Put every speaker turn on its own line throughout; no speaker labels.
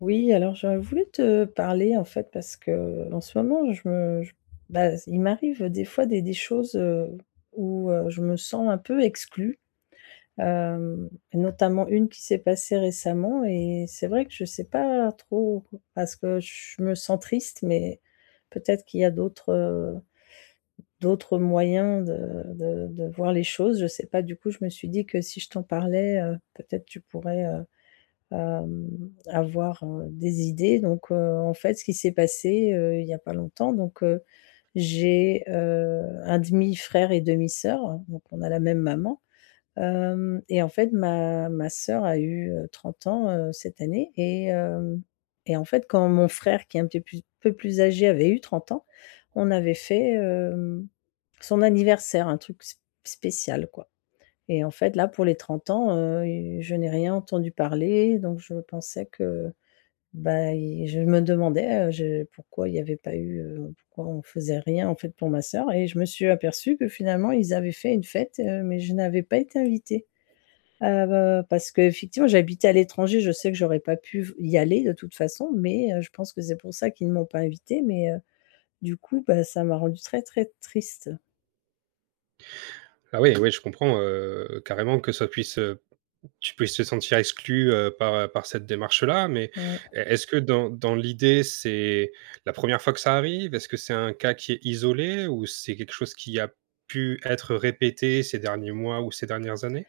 Oui, alors je voulu te parler en fait parce que en ce moment, bah, il m'arrive des fois des choses, où je me sens un peu exclue, et notamment une qui s'est passée récemment et c'est vrai que je sais pas trop parce que je me sens triste, mais peut-être qu'il y a d'autres d'autres moyens de voir les choses. Je sais pas. Du coup, je me suis dit que si je t'en parlais, peut-être tu pourrais, avoir, des idées. Donc, en fait ce qui s'est passé, il y a pas longtemps, donc, j'ai, un demi-frère et demi-sœur, hein, donc on a la même maman. Hem Et en fait ma sœur a eu, 30 ans, cette année, et hem et en fait quand mon frère, qui est un petit plus peu plus âgé, avait eu 30 ans, on avait fait, son anniversaire, un truc sp spécial, quoi. Et en fait, là, pour les 30 ans, je n'ai rien entendu parler, donc je pensais que, bah, il je me demandais, je pourquoi il n'y avait pas eu, pourquoi on faisait rien, en fait, pour ma sœur, et je me suis aperçue que finalement, ils avaient fait une fête, mais je n'avais pas été invitée. Bah, parce qu'effectivement, j'habitais à l'étranger, je sais que j'aurais pas pu y aller de toute façon, mais je pense que c'est pour ça qu'ils ne m'ont pas invitée, mais du coup, bah, ça m'a rendue très, très triste.
Ah oui, oui, je comprends, carrément que ça puisse, tu puisses te sentir exclu, par, par cette démarche-là, mais
Ouais.
e est-ce que dans l'idée, c'est la première fois que ça arrive? Est-ce que c'est un cas qui est isolé ou c'est quelque chose qui a pu être répété ces derniers mois ou ces dernières années?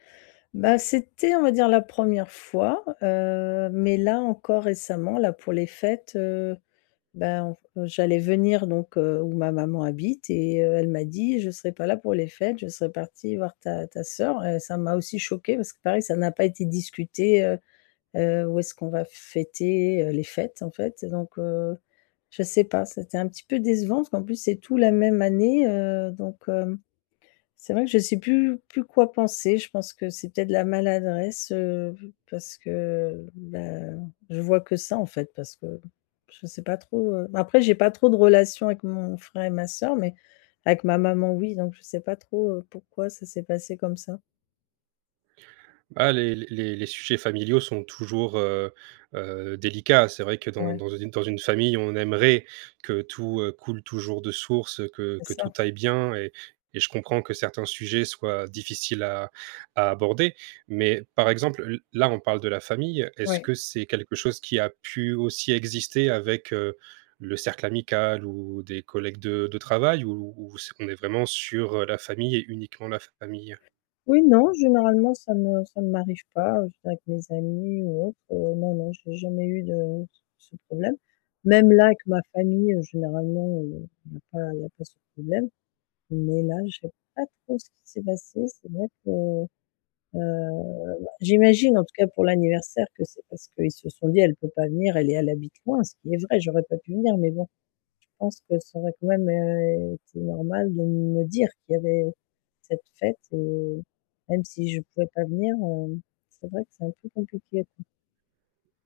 Bah, c'était, on va dire, la première fois, mais là, encore récemment, là, pour les fêtes, ben, on j'allais venir, donc où ma maman habite, et elle m'a dit: «Je serai pas là pour les fêtes, je serai partie voir ta sœur», et ça m'a aussi choquée parce que pareil, ça n'a pas été discuté, où est-ce qu'on va fêter, les fêtes, en fait. Donc, je sais pas, c'était un petit peu décevant, parce qu'en plus, c'est tout la même année. Donc hem C'est vrai que je sais plus quoi penser. Je pense que c'est peut-être de la maladresse, parce que, bah, je vois que ça, en fait, parce que je sais pas trop, après j'ai pas trop de relations avec mon frère et ma sœur, mais avec ma maman, oui. Donc je sais pas trop, pourquoi ça s'est passé comme ça.
Ah, les sujets familiaux sont toujours, délicats. C'est vrai que dans
Ouais,
dans une dans une famille, on aimerait que tout, coule toujours de source, que
c'est
tout
ça,
aille bien et je comprends que certains sujets soient difficiles à aborder. Mais par exemple, l là, on parle de la famille. Est-ce
ouais.
que c'est quelque chose qui a pu aussi exister avec, le cercle amical ou des collègues de travail ou c'est on est vraiment sur, la famille et uniquement la famille?
Oui, non, généralement ça ne m'arrive pas, avec mes amis ou autre, non, non, j'ai jamais eu de ce problème. Même là avec ma famille, généralement, il y a pas ce problème. Mais là, je sais pas trop ce qui s'est passé. C'est vrai que, heu, bah, j'imagine, en tout cas pour l'anniversaire, que c'est parce qu'ils se sont dit: «Elle peut pas venir, elle habite loin», ce qui est vrai, j'aurais pas pu venir, mais bon, je pense que ça aurait quand même, été normal de me dire qu'il y avait cette fête, et même si je pouvais pas venir, c'est vrai que c'est un peu compliqué.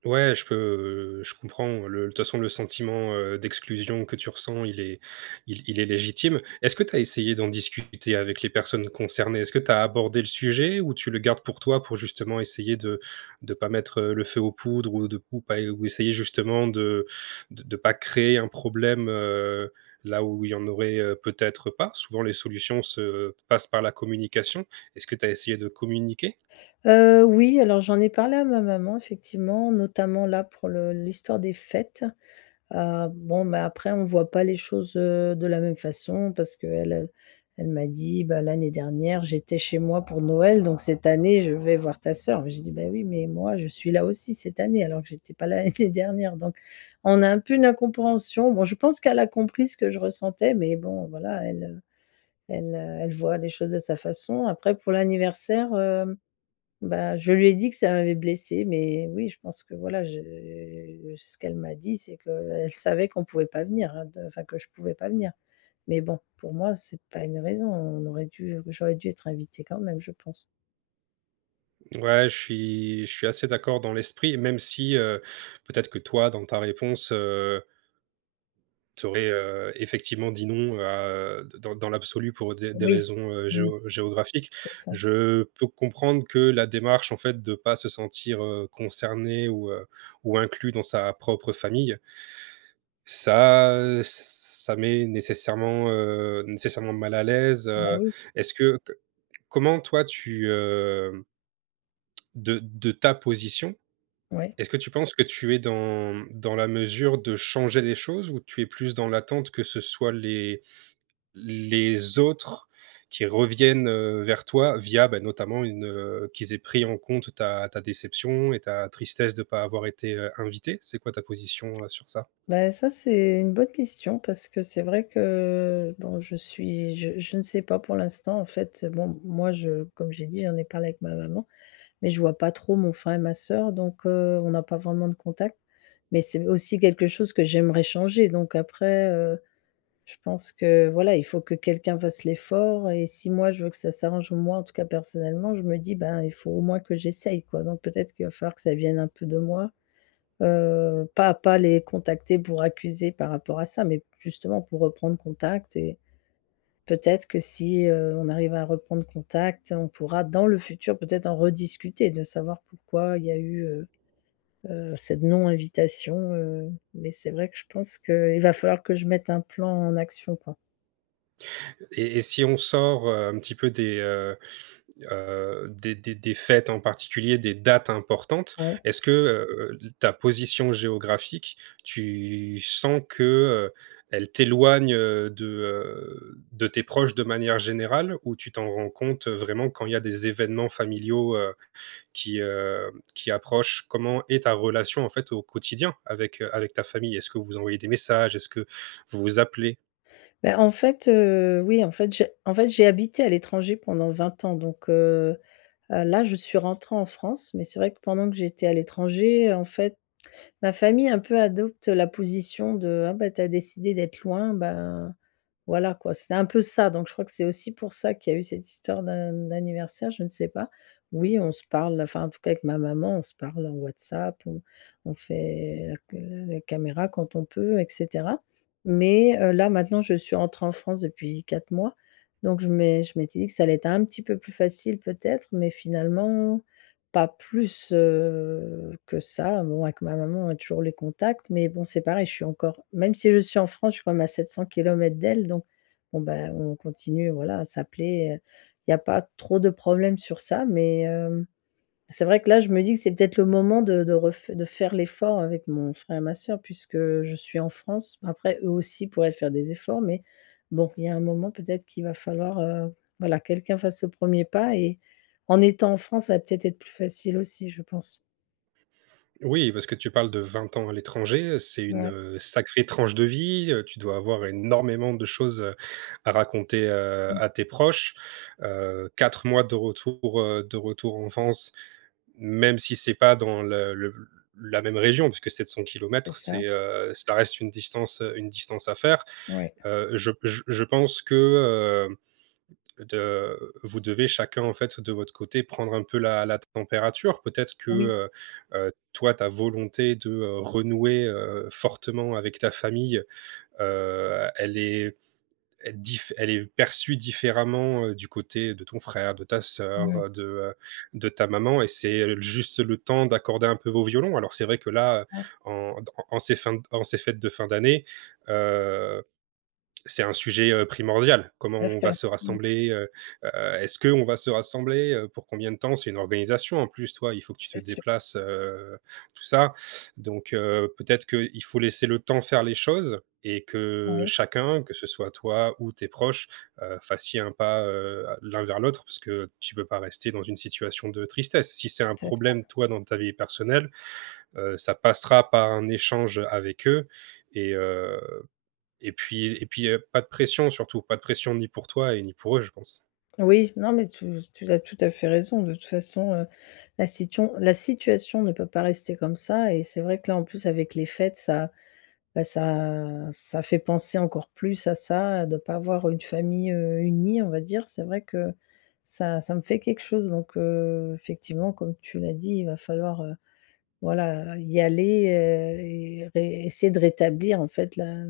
Ouais, je comprends le de toute façon, le sentiment, d'exclusion que tu ressens, il est légitime. Est-ce que tu as essayé d'en discuter avec les personnes concernées? Est-ce que tu as abordé le sujet ou tu le gardes pour toi pour justement essayer de pas mettre, le feu aux poudres ou de ou pas ou essayer justement de pas créer un problème, là où il y en aurait, peut-être pas? Souvent les solutions se passent par la communication. Est-ce que tu as essayé de communiquer?
Oui, alors j'en ai parlé à ma maman effectivement, notamment là pour le l'histoire des fêtes. Bon, mais après on voit pas les choses, de la même façon, parce que elle, elle m'a dit: «Bah, l'année dernière, j'étais chez moi pour Noël, donc cette année, je vais voir ta sœur». Mais j'ai dit: «Bah, oui, mais moi, je suis là aussi cette année alors que j'étais pas là l'année dernière». Donc on a un peu une incompréhension. Bon, je pense qu'elle a compris ce que je ressentais, mais bon, voilà, elle, elle voit les choses de sa façon. Après pour l'anniversaire, hem bah, je lui ai dit que ça m'avait blessée, mais oui, je pense que voilà, je ce qu'elle m'a dit, c'est qu'elle savait qu'on pouvait pas venir, hein, de enfin, que je pouvais pas venir. Mais bon, pour moi, c'est pas une raison. On aurait dû J'aurais dû être invitée quand même, je pense.
Ouais, je suis assez d'accord dans l'esprit, même si, peut-être que toi, dans ta réponse, tu aurais, effectivement dit non, à dans dans l'absolu pour des
Oui,
raisons,
mmh,
géographiques.
c'est ça.
Je peux comprendre que la démarche, en fait, de pas se sentir, concerné ou inclus dans sa propre famille, ça, ça met nécessairement, nécessairement mal à l'aise,
Bah,
heu.
oui,
Est-ce que c Comment toi tu, de ta position,
ouais.
est-ce que tu penses que tu es dans dans la mesure de changer les choses ou tu es plus dans l'attente que ce soit les autres qui reviennent, vers toi via, bah, notamment une, qu'ils aient pris en compte ta ta déception et ta tristesse de ne pas avoir été, invité? C'est quoi ta position, sur ça?
Ben ça, c'est une bonne question, parce que c'est vrai que bon, je suis je ne sais pas pour l'instant, en fait. Bon, moi je comme j'ai dit, j'en ai parlé avec ma maman, mais je vois pas trop mon frère et ma sœur, donc on n'a pas vraiment de contact. Mais c'est aussi quelque chose que j'aimerais changer, donc après, je pense que, voilà, il faut que quelqu'un fasse l'effort, et si moi je veux que ça s'arrange, moi, en tout cas personnellement, je me dis: «Ben, il faut au moins que j'essaye, quoi». Donc peut-être qu'il va falloir que ça vienne un peu de moi, pas les contacter pour accuser par rapport à ça, mais justement pour reprendre contact. Et peut-être que si, on arrive à reprendre contact, on pourra dans le futur peut-être en rediscuter, de savoir pourquoi il y a eu, cette non-invitation, mais c'est vrai que je pense qu'il va falloir que je mette un plan en action, quoi.
Et si on sort, un petit peu des fêtes en particulier, des dates importantes.
Ouais.
Est-ce que, ta position géographique, tu sens que, heu, elle t'éloigne, de tes proches de manière générale ou tu t'en rends compte vraiment quand il y a des événements familiaux, qui, heu, qui approchent? Comment est ta relation en fait au quotidien avec, avec ta famille? Est-ce que vous envoyez des messages? Est-ce que vous vous appelez?
Bah, en fait, oui, en fait, j'ai habité à l'étranger pendant 20 ans, donc là, je suis rentrée en France, mais c'est vrai que pendant que j'étais à l'étranger, en fait, ma famille un peu adopte la position de: «Ah bah, t'as décidé d'être loin, ben». Voilà quoi, c'était un peu ça, donc je crois que c'est aussi pour ça qu'il y a eu cette histoire d'anniversaire, je ne sais pas. Oui, on se parle, enfin en tout cas avec ma maman, on se parle en WhatsApp, on fait la caméra quand on peut, et cetera. Mais, là maintenant, je suis rentrée en France depuis 4 mois, donc je m'étais dit que ça allait être un petit peu plus facile peut-être, mais finalement pas plus, que ça. Bon, avec ma maman, on a toujours les contacts, mais bon, c'est pareil, je suis encore même si je suis en France, je suis quand même à 700 kilomètres d'elle, donc bon, ben, on continue, voilà, à s'appeler, il y a pas trop de problèmes sur ça, mais hem c'est vrai que là, je me dis que c'est peut-être le moment de faire l'effort avec mon frère et ma sœur, puisque je suis en France. Après, eux aussi pourraient faire des efforts, mais bon, il y a un moment peut-être qu'il va falloir, voilà, quelqu'un fasse ce premier pas, et en étant en France, ça va peut-être être plus facile aussi, je pense.
Oui, parce que tu parles de 20 ans à l'étranger, c'est une,
Ouais.
sacrée tranche de vie, tu dois avoir énormément de choses, à raconter,
Mmh.
à tes proches. 4 mois de retour en France, même si c'est pas dans le la même région, puisque 700
C'est
kilomètres,
ça,
c'est, ça reste une distance à faire.
ouais.
Je pense que, de, vous devez chacun, en fait, de votre côté, prendre un peu la, la température. Peut-être que
Oui,
toi, ta volonté de renouer fortement avec ta famille, euh, elle est elle est perçue différemment du côté de ton frère, de ta sœur,
mmh,
de ta maman, et c'est juste le temps d'accorder un peu vos violons. Alors c'est vrai que là,
ça,
en, en ces fêtes de fin d'année, euh, c'est un sujet, primordial. Comment
tout à
on va
fait.
se
Mmh,
rassembler, heu, est-ce qu'on va se rassembler, pour combien de temps? C'est une organisation en plus, toi, il faut que tu te
c'est sûr.
déplaces, tout ça. Donc peut-être qu'il faut laisser le temps faire les choses et que
oui,
chacun, que ce soit toi ou tes proches, fassiez un pas, l'un vers l'autre parce que tu peux pas rester dans une situation de tristesse. Si c'est un
c'est
problème, toi, dans ta vie personnelle, ça passera par un échange avec eux et et puis, pas de pression surtout, pas de pression ni pour toi et ni pour eux, je pense.
Oui, non, mais tu as tout à fait raison. De toute façon, la situation ne peut pas rester comme ça, et c'est vrai que là, en plus, avec les fêtes, ça, bah, ça fait penser encore plus à ça, de ne pas avoir une famille, unie, on va dire. C'est vrai que ça me fait quelque chose, donc effectivement, comme tu l'as dit, il va falloir, voilà, y aller, et ré essayer de rétablir, en fait, la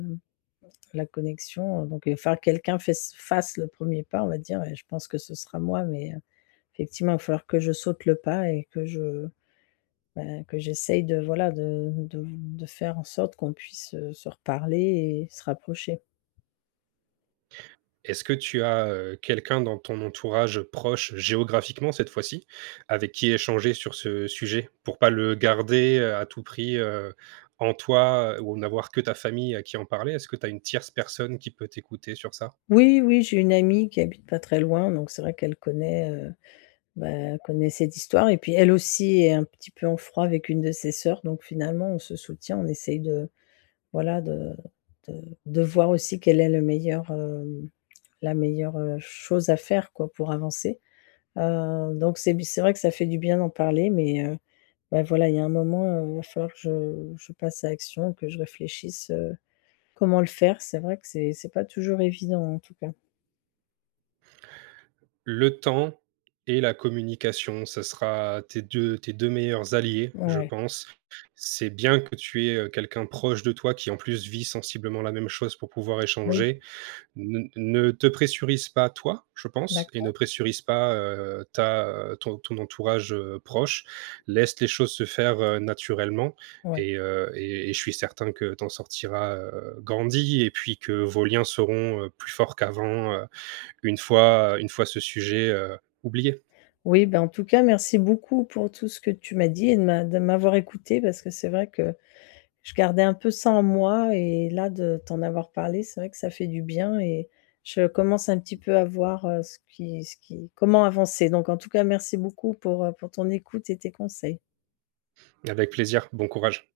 la connexion. Donc il va falloir que quelqu'un faisse fasse le premier pas, on va dire, et je pense que ce sera moi, mais effectivement, il va falloir que je saute le pas et que que j'essaye, de voilà, de faire en sorte qu'on puisse, se reparler et se rapprocher.
Est-ce que tu as, quelqu'un dans ton entourage proche, géographiquement cette fois-ci, avec qui échanger sur ce sujet? Pour pas le garder, à tout prix, en toi, ou n'avoir que ta famille à qui en parler. Est-ce que tu as une tierce personne qui peut t'écouter sur ça?
Oui, oui, j'ai une amie qui habite pas très loin, donc c'est vrai qu'elle connaît, bah, connaît cette histoire, et puis elle aussi est un petit peu en froid avec une de ses sœurs, donc finalement on se soutient, on essaye de, voilà, de voir aussi quelle est le meilleur, hem, la meilleure, chose à faire, quoi, pour avancer. Donc c'est, vrai que ça fait du bien d'en parler, mais bah, voilà, il y a un moment, il va falloir que je passe à l'action, que je réfléchisse, comment le faire. C'est vrai que c'est pas toujours évident, en tout cas.
Le temps et la communication, ça sera tes 2 meilleurs alliés, je
Ouais,
pense. C'est bien que tu aies, quelqu'un proche de toi qui, en plus, vit sensiblement la même chose pour pouvoir
oui,
échanger. Ne te pressurise pas toi, je pense et ne
d'accord,
pressurise pas, ta, ton entourage, proche. Laisse les choses se faire, naturellement
ouais.
et et je suis certain que tu en sortiras, grandi et puis que vos liens seront, plus forts qu'avant, une fois ce sujet oublié.
Oui, ben, en tout cas, merci beaucoup pour tout ce que tu m'as dit et de m'avoir écouté, parce que c'est vrai que je gardais un peu ça en moi, et là, de t'en avoir parlé, c'est vrai que ça fait du bien, et je commence un petit peu à voir, ce qui comment avancer. Donc en tout cas, merci beaucoup pour, pour ton écoute et tes conseils.
Avec plaisir. Bon courage.